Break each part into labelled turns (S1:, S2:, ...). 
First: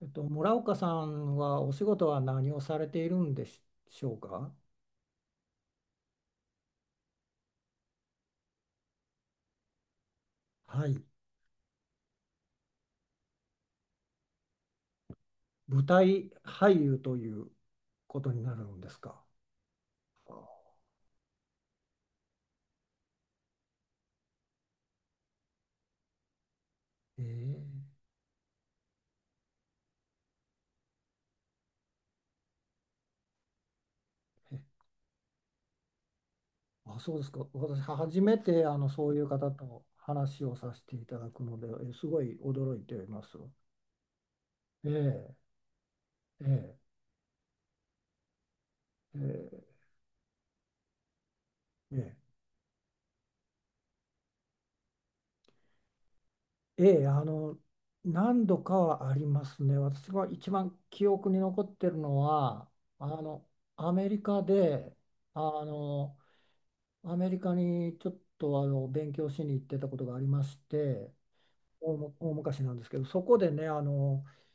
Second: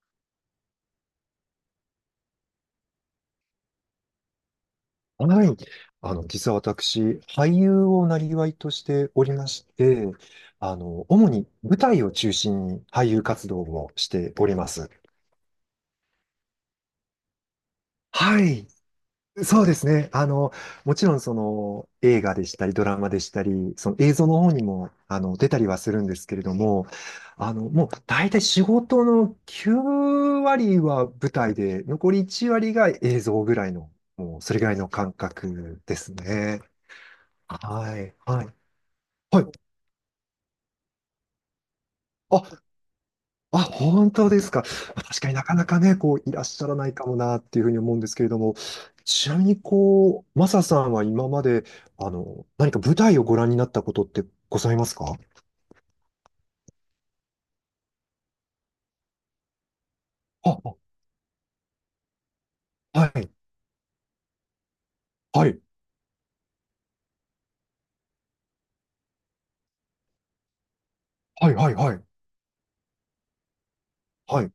S1: 村岡さんはお仕事は何をされているんでしょうか？
S2: はい。実は私、俳優をなりわいとしておりまして、
S1: はい。
S2: 主に舞台を中心に俳優活動をしております。
S1: 舞台俳優ということ
S2: は
S1: になる
S2: い。
S1: んですか？
S2: そうですね。もちろんその映画でしたり、ドラマでしたり、その映像の方にも、出たりはするんですけれども、
S1: え、
S2: もう大体仕事の9割は舞台で、残り1割が映像ぐらいの、もうそ
S1: ええ。
S2: れぐらいの感覚ですね。
S1: あ、そうですか。私、
S2: はい。
S1: 初め
S2: はい。
S1: てそういう
S2: は
S1: 方
S2: い。
S1: と話をさせていただくので、すごい
S2: あ、
S1: 驚いています。
S2: あ、本当ですか。まあ確かに
S1: え
S2: なか
S1: え、
S2: なかね、こう、いらっしゃら
S1: ええ、
S2: ないかもなっていうふうに思うんですけれども、ちなみに
S1: え
S2: こう、マサさんは今まで、
S1: え、え
S2: 何か舞台をご覧になったことってございますか？
S1: え、ええ、何度かはありますね。私が一
S2: あ、あ、
S1: 番記憶に残ってるのは、あ
S2: はい、
S1: の、アメリカで、あ
S2: はい、
S1: の、アメリカにちょっと勉強しに行ってたことがありまして、
S2: はい、はい、はい、
S1: 大昔なんですけど、そこでね、
S2: はい。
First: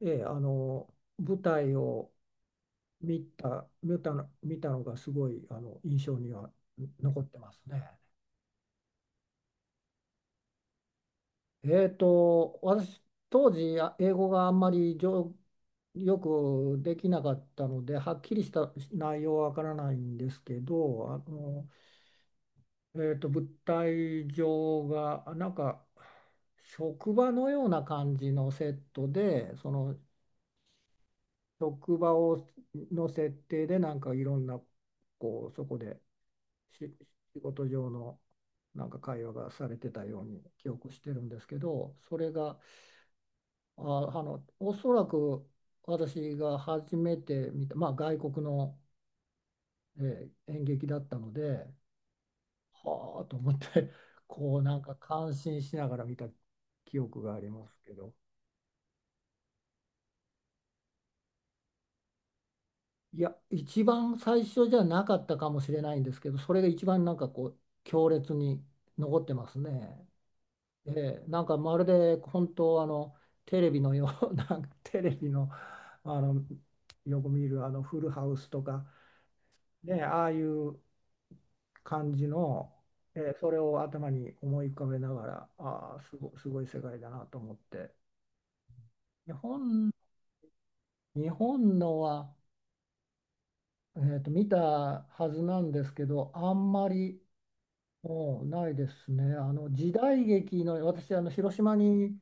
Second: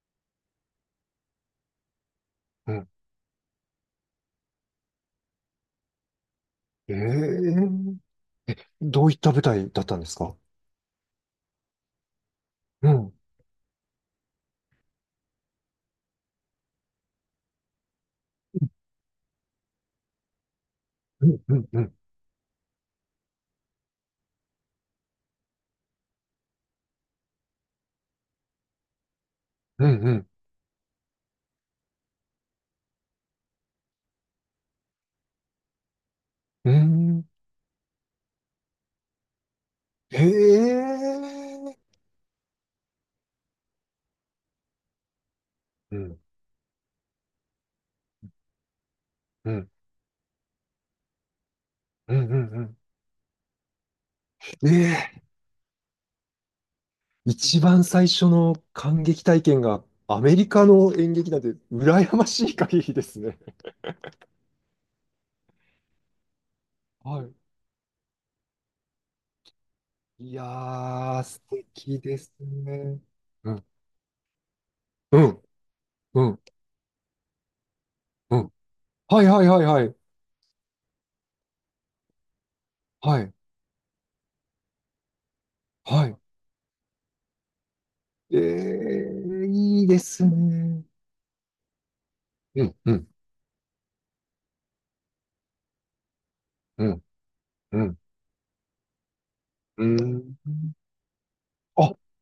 S1: ええ、あの舞台を
S2: うん。
S1: 見たのがすごい、あの印象には
S2: え
S1: 残ってます
S2: え、
S1: ね。
S2: どういった舞台だったんですか？
S1: え
S2: う
S1: 私、
S2: ん、
S1: 当時英語があんまりよくできなかったので、はっきりした内容はわからないんですけど、
S2: うん、うん、うん、
S1: 物体上がなんか職場のような感じのセットで、そ
S2: う
S1: の
S2: ん、うん。
S1: 職場の設定で、なんかいろんな、こうそこで、
S2: う
S1: し
S2: ん。
S1: 仕事上のなんか会話がされてたように記憶してるんですけ
S2: ええ。
S1: ど、それが、おそらく
S2: うん、
S1: 私が初めて見た、まあ、外国の、
S2: うん、うん、
S1: 演劇だったので。
S2: うん、うん。
S1: はあと思って、こうなんか
S2: ええ。
S1: 感心しながら見た記憶があり
S2: 一
S1: ます
S2: 番
S1: け
S2: 最
S1: ど、
S2: 初の感激体験がアメリカの演劇なんて羨ましい限りで
S1: い
S2: す
S1: や、
S2: ね。
S1: 一番最初じゃなかったかもしれないんですけど、それが一番なん
S2: は
S1: か
S2: い。
S1: こう強烈に残ってますね。
S2: いや
S1: え
S2: ー、
S1: え、
S2: 素
S1: なんかまる
S2: 敵
S1: で
S2: です
S1: 本当、あ
S2: ね。
S1: の
S2: う
S1: テ
S2: ん、
S1: レビのよう な、んかテレ
S2: う
S1: ビ
S2: ん、
S1: の、あ
S2: うん、
S1: のよく見るあのフルハウ
S2: う
S1: ス
S2: ん。
S1: とか、
S2: はい、はい、はい、はい。
S1: ね、ああいう感じの、え
S2: はい、
S1: え、それを頭に思い浮かべながら、ああ、
S2: は
S1: すごい世界だなと思って。
S2: い。
S1: 日
S2: いい
S1: 本、
S2: ですね。
S1: 日本のは、
S2: うん、うん、
S1: 見たはずなんですけど、あん
S2: う
S1: ま
S2: ん、
S1: り
S2: うん、
S1: もうないですね。あの
S2: う
S1: 時代
S2: ん。
S1: 劇の、私、あの広島
S2: あ、
S1: に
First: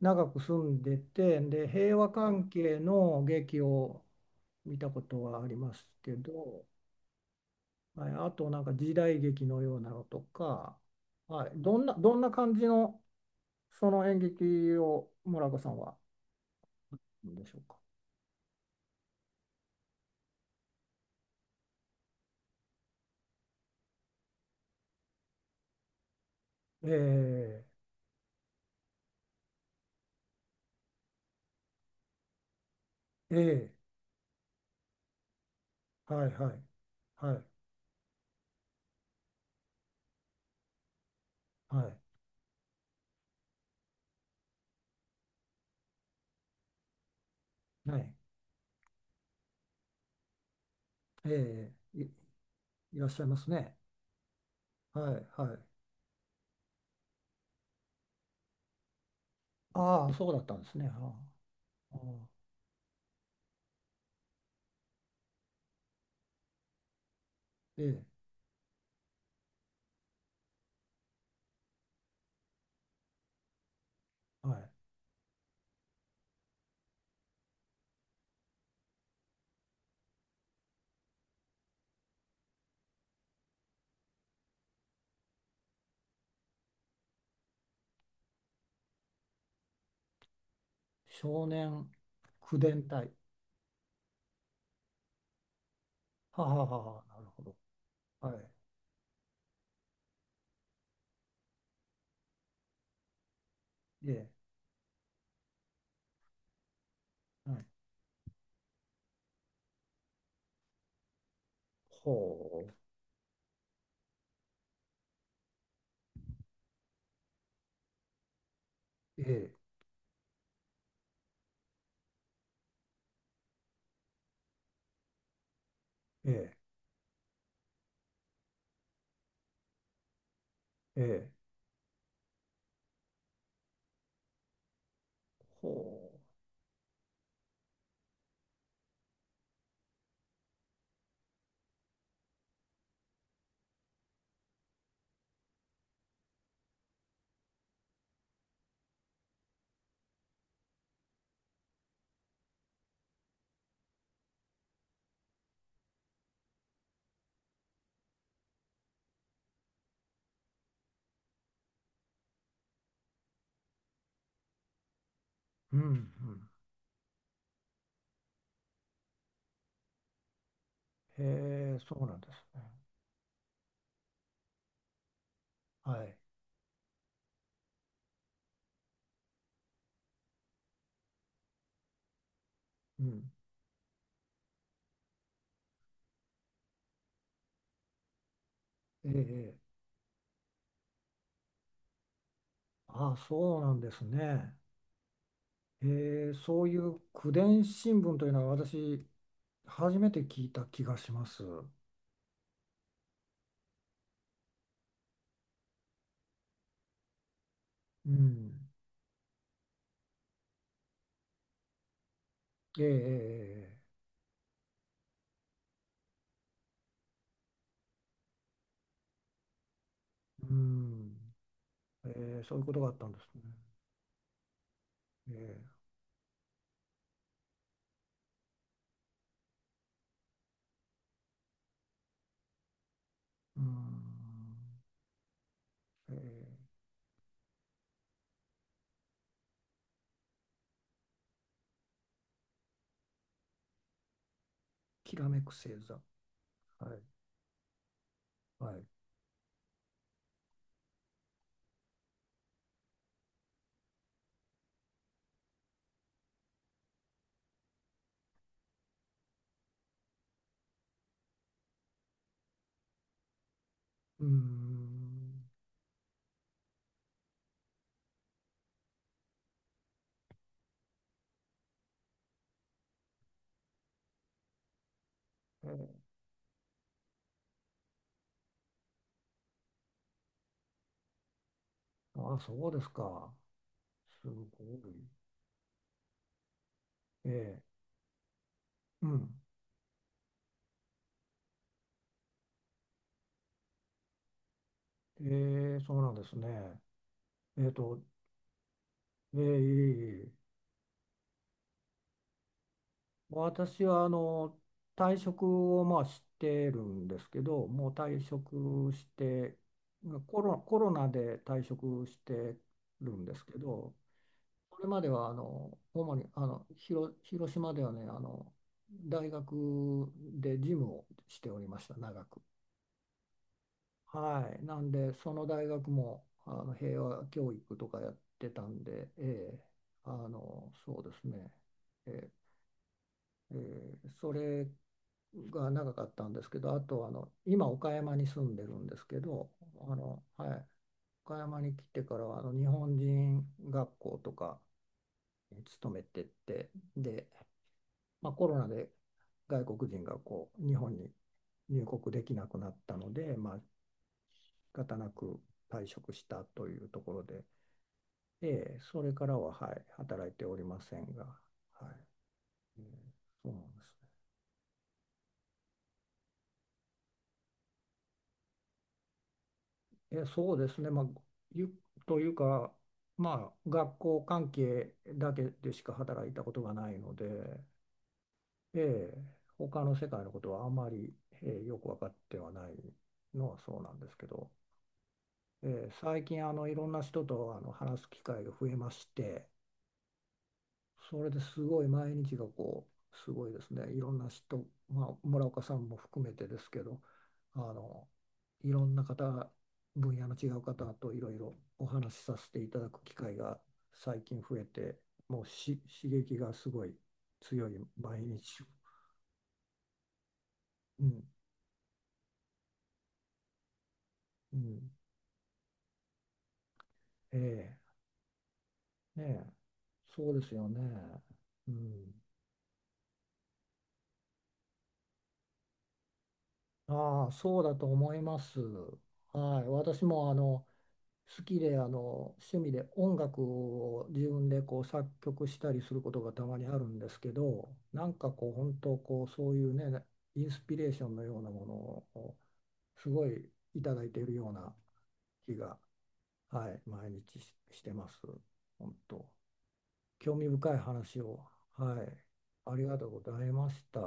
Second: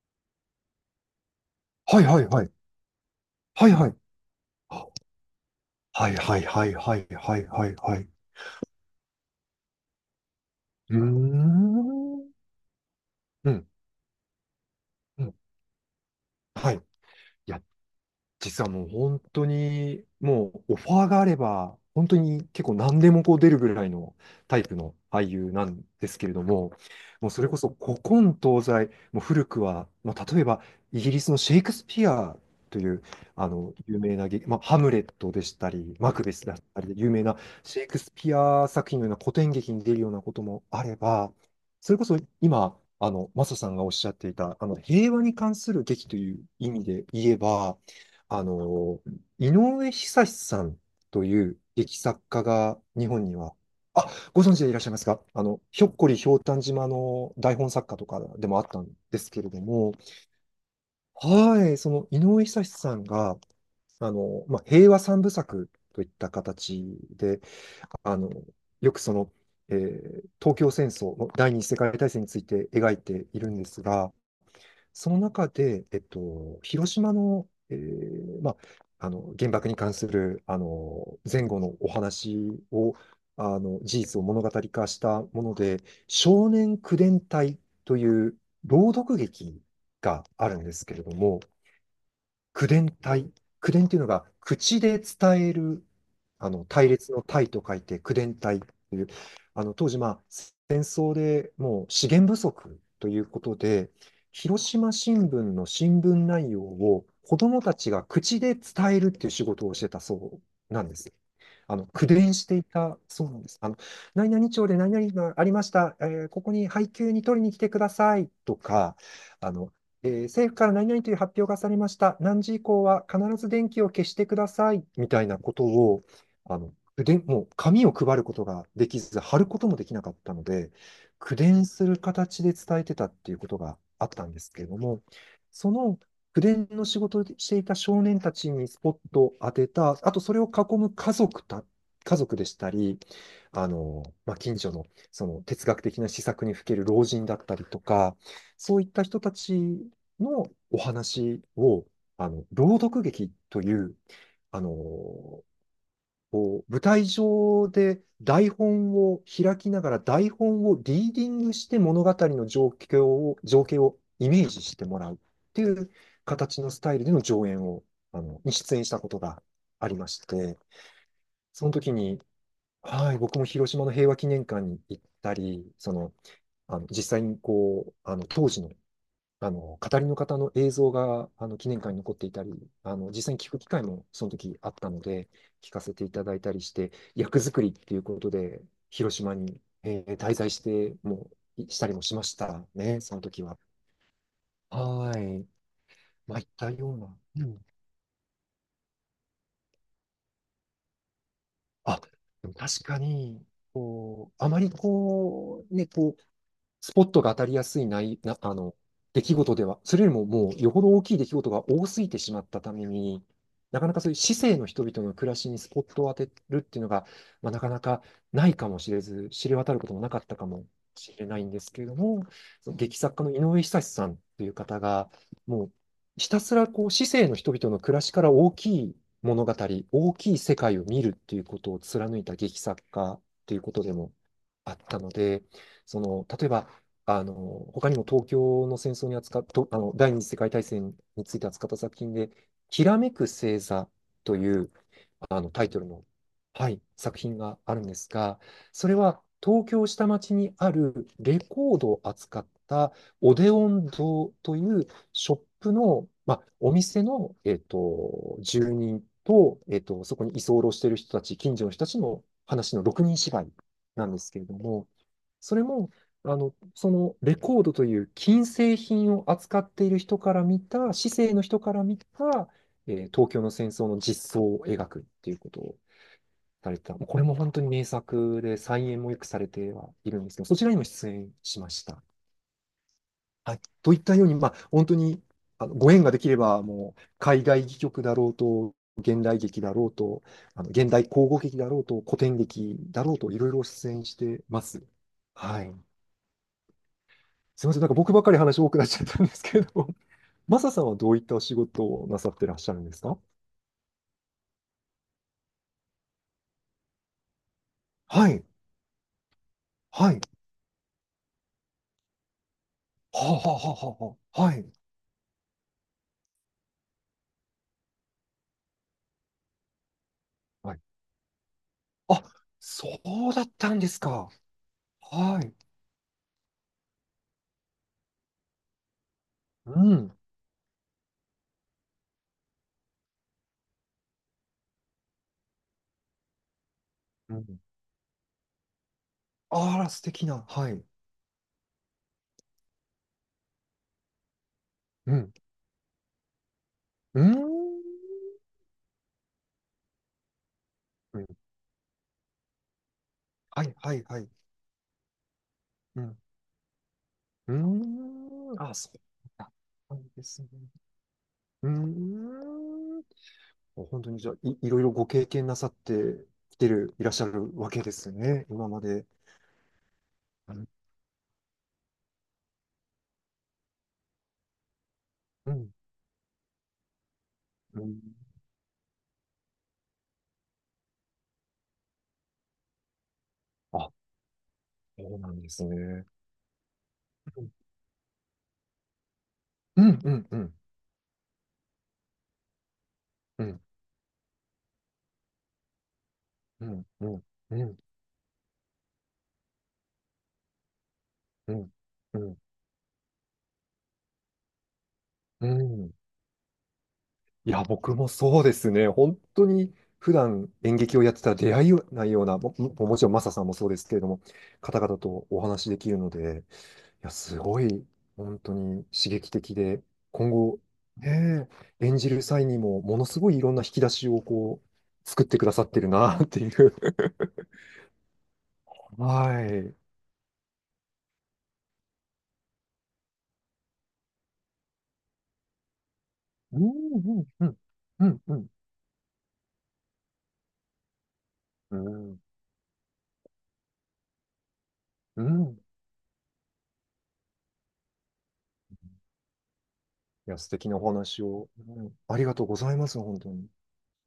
S1: 長く住んでて、で、平
S2: はい、
S1: 和
S2: はい、は
S1: 関
S2: い。
S1: 係の劇
S2: はい、はい。
S1: を見
S2: あ、
S1: たことはあります
S2: は
S1: け
S2: い、はい、は
S1: ど、
S2: い、はい、はい、はい、はい。
S1: はい、あとなんか時代劇のようなのとか、
S2: うー
S1: はい、どんな
S2: ん。
S1: 感じの
S2: うん、
S1: その演劇を
S2: うん。
S1: 村岡さんは
S2: はい。い
S1: どうでしょう
S2: や、
S1: か？
S2: 実はもう本当に、もうオファーがあれば、本当に結構何でもこう出るぐらいのタイプの俳優なんですけれども、もうそれこ
S1: え
S2: そ古今東西、もう古くは、まあ、例えばイギリスのシェイクスピアというあの
S1: え、え
S2: 有名な劇、まあ、ハムレットでしたり、マ
S1: え、
S2: ク
S1: はい
S2: ベス
S1: は
S2: だっ
S1: い。
S2: たりで有名
S1: は
S2: な
S1: い
S2: シェイクスピア作品のような古典劇に出るようなこともあれば、
S1: は
S2: そ
S1: い。
S2: れこそ今、マサさんがおっしゃっていた、平和に関する劇という意味で言えば、
S1: ね。
S2: あの、井上久志さんと
S1: え。
S2: いう
S1: え
S2: 劇
S1: え、
S2: 作家が
S1: いら
S2: 日
S1: っしゃ
S2: 本
S1: い
S2: に
S1: ます
S2: は、
S1: ね。
S2: あ、ご存知でいらっしゃいます
S1: は
S2: か？
S1: い、はい。
S2: ひょっこりひょうたん島の台本作家とかでもあったんですけれども、
S1: ああ、そうだったんですね。あ
S2: はい、そ
S1: あ、あ
S2: の井
S1: あ、
S2: 上久志さんが、まあ、平和三部作といった形で、
S1: ええ、
S2: あの、よくその、東京戦争の第二次世界大戦について描いているんですが、
S1: はい。
S2: その中で、広島の、まあ、あの原爆に関するあの前後のお話を、あの事実を物語化したもので「少年口伝隊」という朗読劇があるんですけれども、
S1: 少年口
S2: 口
S1: 伝
S2: 伝
S1: 隊。
S2: 体。口伝っていうのが、口で伝える、
S1: ははは
S2: 隊
S1: は、
S2: 列
S1: な
S2: の
S1: るほ
S2: 隊
S1: ど。
S2: と書いて、口
S1: は
S2: 伝
S1: い。
S2: 隊という、当時、まあ、戦争でもう資源不足ということで、
S1: え
S2: 広島新聞の新聞内容を子ど
S1: え、は
S2: も
S1: い。
S2: たちが口で伝えるっていう仕事をしてたそうなんです。口伝してい
S1: ほう。
S2: たそうなんです。何々町で何々がありました。ここに配給に取りに来てくださいとか、
S1: え
S2: あ
S1: え、
S2: の、政府から何々という発表がされました。何時以降は必ず電気を消してください。みたいなことを、
S1: ええ、
S2: で、もう紙を配ることができず、貼ることもできなかったので、
S1: ええ、
S2: 口伝する形で伝えてたっていうことがあったんですけれども、
S1: ほ
S2: その口伝の仕事をしていた少年たちにスポットを当てた、あとそれを囲む家族でしたり、まあ、近所のその哲学的な施策にふける老人だったりとか、そういった人たちのお話を、朗読劇という、こう、舞台上で台本を開きながら台本をリーディングして物語の情景をイメージしてもらうってい
S1: う。う
S2: う
S1: ん、
S2: 形のスタイルでの上演を、に出演したことがありまして、
S1: うん。
S2: その
S1: へえ、
S2: 時
S1: そうな
S2: に、
S1: んですね。
S2: はい、僕も広島の平和記念館に行ったり、そ
S1: は
S2: の、
S1: い。
S2: 実際にこう、当時の語りの方の映像が、記念館に残っていたり、
S1: う
S2: 実
S1: ん。
S2: 際に聞く機会もその時あったので、聞かせていただいたりして、役作りっていうことで、
S1: え
S2: 広島
S1: え、
S2: に、
S1: ええ、
S2: 滞在して、もう、いしたりもしましたね、
S1: あ
S2: そ
S1: あ、
S2: の時は。
S1: そうなんですね。
S2: はーい。
S1: え
S2: まあ、いっ
S1: そう
S2: た
S1: い
S2: よう
S1: う
S2: な。
S1: 口
S2: う
S1: 伝
S2: ん。
S1: 新聞というのは、私初めて聞いた気がします。
S2: あ、でも確かに、こう、あまりこう、ね、こう、スポットが当たりやすいな
S1: う
S2: いな、
S1: ん。
S2: 出来事では、それよりももうよほど大きい出来事が多すぎてしまったた
S1: ええ、
S2: め
S1: え
S2: に、なかな
S1: え、え
S2: かそういう市政の人々の暮らしにスポットを当てるっていうのが、まあ、なかなかないかもしれず、知れ渡ることもなかったか
S1: え、う
S2: もし
S1: ん。
S2: れないんですけれど
S1: ええ、
S2: も、
S1: ええ、そういう
S2: そ
S1: こ
S2: の
S1: とがあ
S2: 劇
S1: ったん
S2: 作
S1: で
S2: 家
S1: す
S2: の井
S1: ね。
S2: 上久志さんという方が、
S1: え
S2: もう
S1: え、
S2: ひたすらこう市政の人々の暮らしから大きい物語、大きい世界を見るっていうことを貫いた劇作家とい
S1: う
S2: う
S1: ん。
S2: ことでもあったので、その、
S1: え
S2: 例えば、
S1: え、
S2: あの、他にも東京の戦争に扱っと第二次世界大戦について扱った作品で、きらめく星座という、
S1: きらめく
S2: タイ
S1: 星
S2: トル
S1: 座。
S2: の、はい、
S1: はい。
S2: 作品があるんですが、
S1: はい。
S2: それは東京下町にあるレコードを扱ったオデオン堂というショップの、まあ、お店の、住人と、そこに居候している人たち、近所の人たちの話の6人芝居なんで
S1: う
S2: すけれども、
S1: ん。
S2: それも、そのレコードという金製品を扱っている人から見た、市井の人から見た、東京の戦争の実相を描くっていうことを
S1: ええ、
S2: されてた。もうこれも本当に名作で、再演もよくされてはいるんですけど、そちらにも出演しました。
S1: ああ、そうですか。
S2: はい。といったよ
S1: す
S2: うに、
S1: ご
S2: まあ、本
S1: い。
S2: 当に、ご縁ができれば、もう、海
S1: え
S2: 外
S1: え、
S2: 戯曲だろうと、
S1: う
S2: 現
S1: ん。
S2: 代劇だろうと、現代口語劇だろうと、古典劇だろうと、いろいろ出演してます。はい。
S1: ええ、そうなんですね。
S2: す
S1: え
S2: み
S1: っ
S2: ません、なんか
S1: と、
S2: 僕ばっかり話多くなっちゃったんで
S1: ええ、
S2: すけれど
S1: いえ
S2: も、
S1: い え。
S2: マサさんはどういったお仕事をなさってらっしゃるんですか？
S1: 私はあの退職をまあしてるんですけど、もう退
S2: はい、
S1: 職して、
S2: はい、は
S1: コロナで退職してる
S2: あ、
S1: んで
S2: は
S1: す
S2: あ、
S1: けど、
S2: はあ、はあ、はい、
S1: それまではあの主にあの広島ではね、あの大学で事
S2: はい。
S1: 務をしておりました、長
S2: あ、
S1: く。
S2: そうだったんですか。
S1: はい、なんで、そ
S2: は
S1: の
S2: い、
S1: 大学もあの平和教育とかやってたんで、ええ、
S2: うん、
S1: あのそうですね。ええ、それが長かったんですけど、あとあの
S2: うん。
S1: 今岡山に住んでるんですけど、
S2: あら、
S1: あ
S2: 素
S1: の、
S2: 敵な、
S1: はい、
S2: はい、
S1: 岡山に来てからはあの日本人学校とか
S2: うん、
S1: に勤めてて、
S2: う
S1: で、
S2: ん、
S1: まあ、コロナで外国人がこう日本に
S2: うん、
S1: 入国できなくなったので、まあ、
S2: はい、はい、はい、
S1: 仕方なく退
S2: う
S1: 職
S2: ん、
S1: したというところで、
S2: うん、あ、
S1: ええ、
S2: そう
S1: それから
S2: だ
S1: は、
S2: っ
S1: はい、
S2: たんで
S1: 働い
S2: す
S1: て
S2: ね。
S1: おりませんが、
S2: う
S1: はい、
S2: ー
S1: え
S2: ん、
S1: え、そうなんです。
S2: 本当にじゃあ、いろいろご経験なさってきてる、いらっしゃるわけですね、今まで。
S1: え、そうですね、まあ、ゆというか、まあ、学校関係だけ
S2: うん、
S1: でしか働いたことがないので、
S2: うん。
S1: ええ、他の世界のことはあまり、ええ、よく分かってはないのはそう
S2: あ、
S1: なんですけど、
S2: そうなんです
S1: ええ、
S2: ね。
S1: 最近あのいろんな人
S2: うん、
S1: とあの話す機会が増えまして、
S2: うん、うん、
S1: それですごい毎日がこう、す
S2: う
S1: ごい
S2: ん、
S1: ですね、いろんな人、まあ、村岡さんも含めてで
S2: う
S1: すけ
S2: ん、
S1: ど、
S2: うん、う
S1: あ
S2: ん、うん、
S1: のいろんな方、分野の違う方といろいろお話し
S2: う
S1: さ
S2: ん、
S1: せていただく機会が最近増えて、もう
S2: うん。
S1: 刺激がすごい
S2: いや、
S1: 強い
S2: 僕も
S1: 毎
S2: そうで
S1: 日。
S2: すね。本当に普段演劇
S1: う
S2: をやって
S1: ん、
S2: たら出会いないような、ももちろんマサさんもそうですけれども、
S1: う
S2: 方
S1: ん、
S2: 々とお話しできるので、いや、すご
S1: え
S2: い、本当に刺
S1: え、
S2: 激
S1: ね、え、
S2: 的で、今
S1: そうです
S2: 後、
S1: よね。
S2: ね
S1: う
S2: え、演じ
S1: ん。
S2: る際にも、ものすごいいろんな引き出しをこう、作ってくださってるな、っていう。
S1: ああ、そうだと思います。
S2: は
S1: はい、
S2: い。
S1: 私もあの好きで、あの趣味で音楽を自分でこう作曲したりすることがたま
S2: う
S1: にある
S2: ん、う
S1: んです
S2: ん、
S1: け
S2: うん、
S1: ど、
S2: う
S1: なん
S2: ん、
S1: か
S2: うん、
S1: こう本当こうそういうね、インスピレーションのようなもの
S2: うん、
S1: をすごいいただいているような
S2: う
S1: 気
S2: ん。
S1: が、はい、毎日、してます。本当、
S2: い
S1: 興
S2: や、
S1: 味
S2: 素敵
S1: 深
S2: な
S1: い
S2: お
S1: 話
S2: 話
S1: を。
S2: を、うん、
S1: はい、
S2: ありがとうござ
S1: あ
S2: い
S1: り
S2: ま
S1: が
S2: す、
S1: とう
S2: 本
S1: ご
S2: 当
S1: ざ
S2: に。
S1: いました。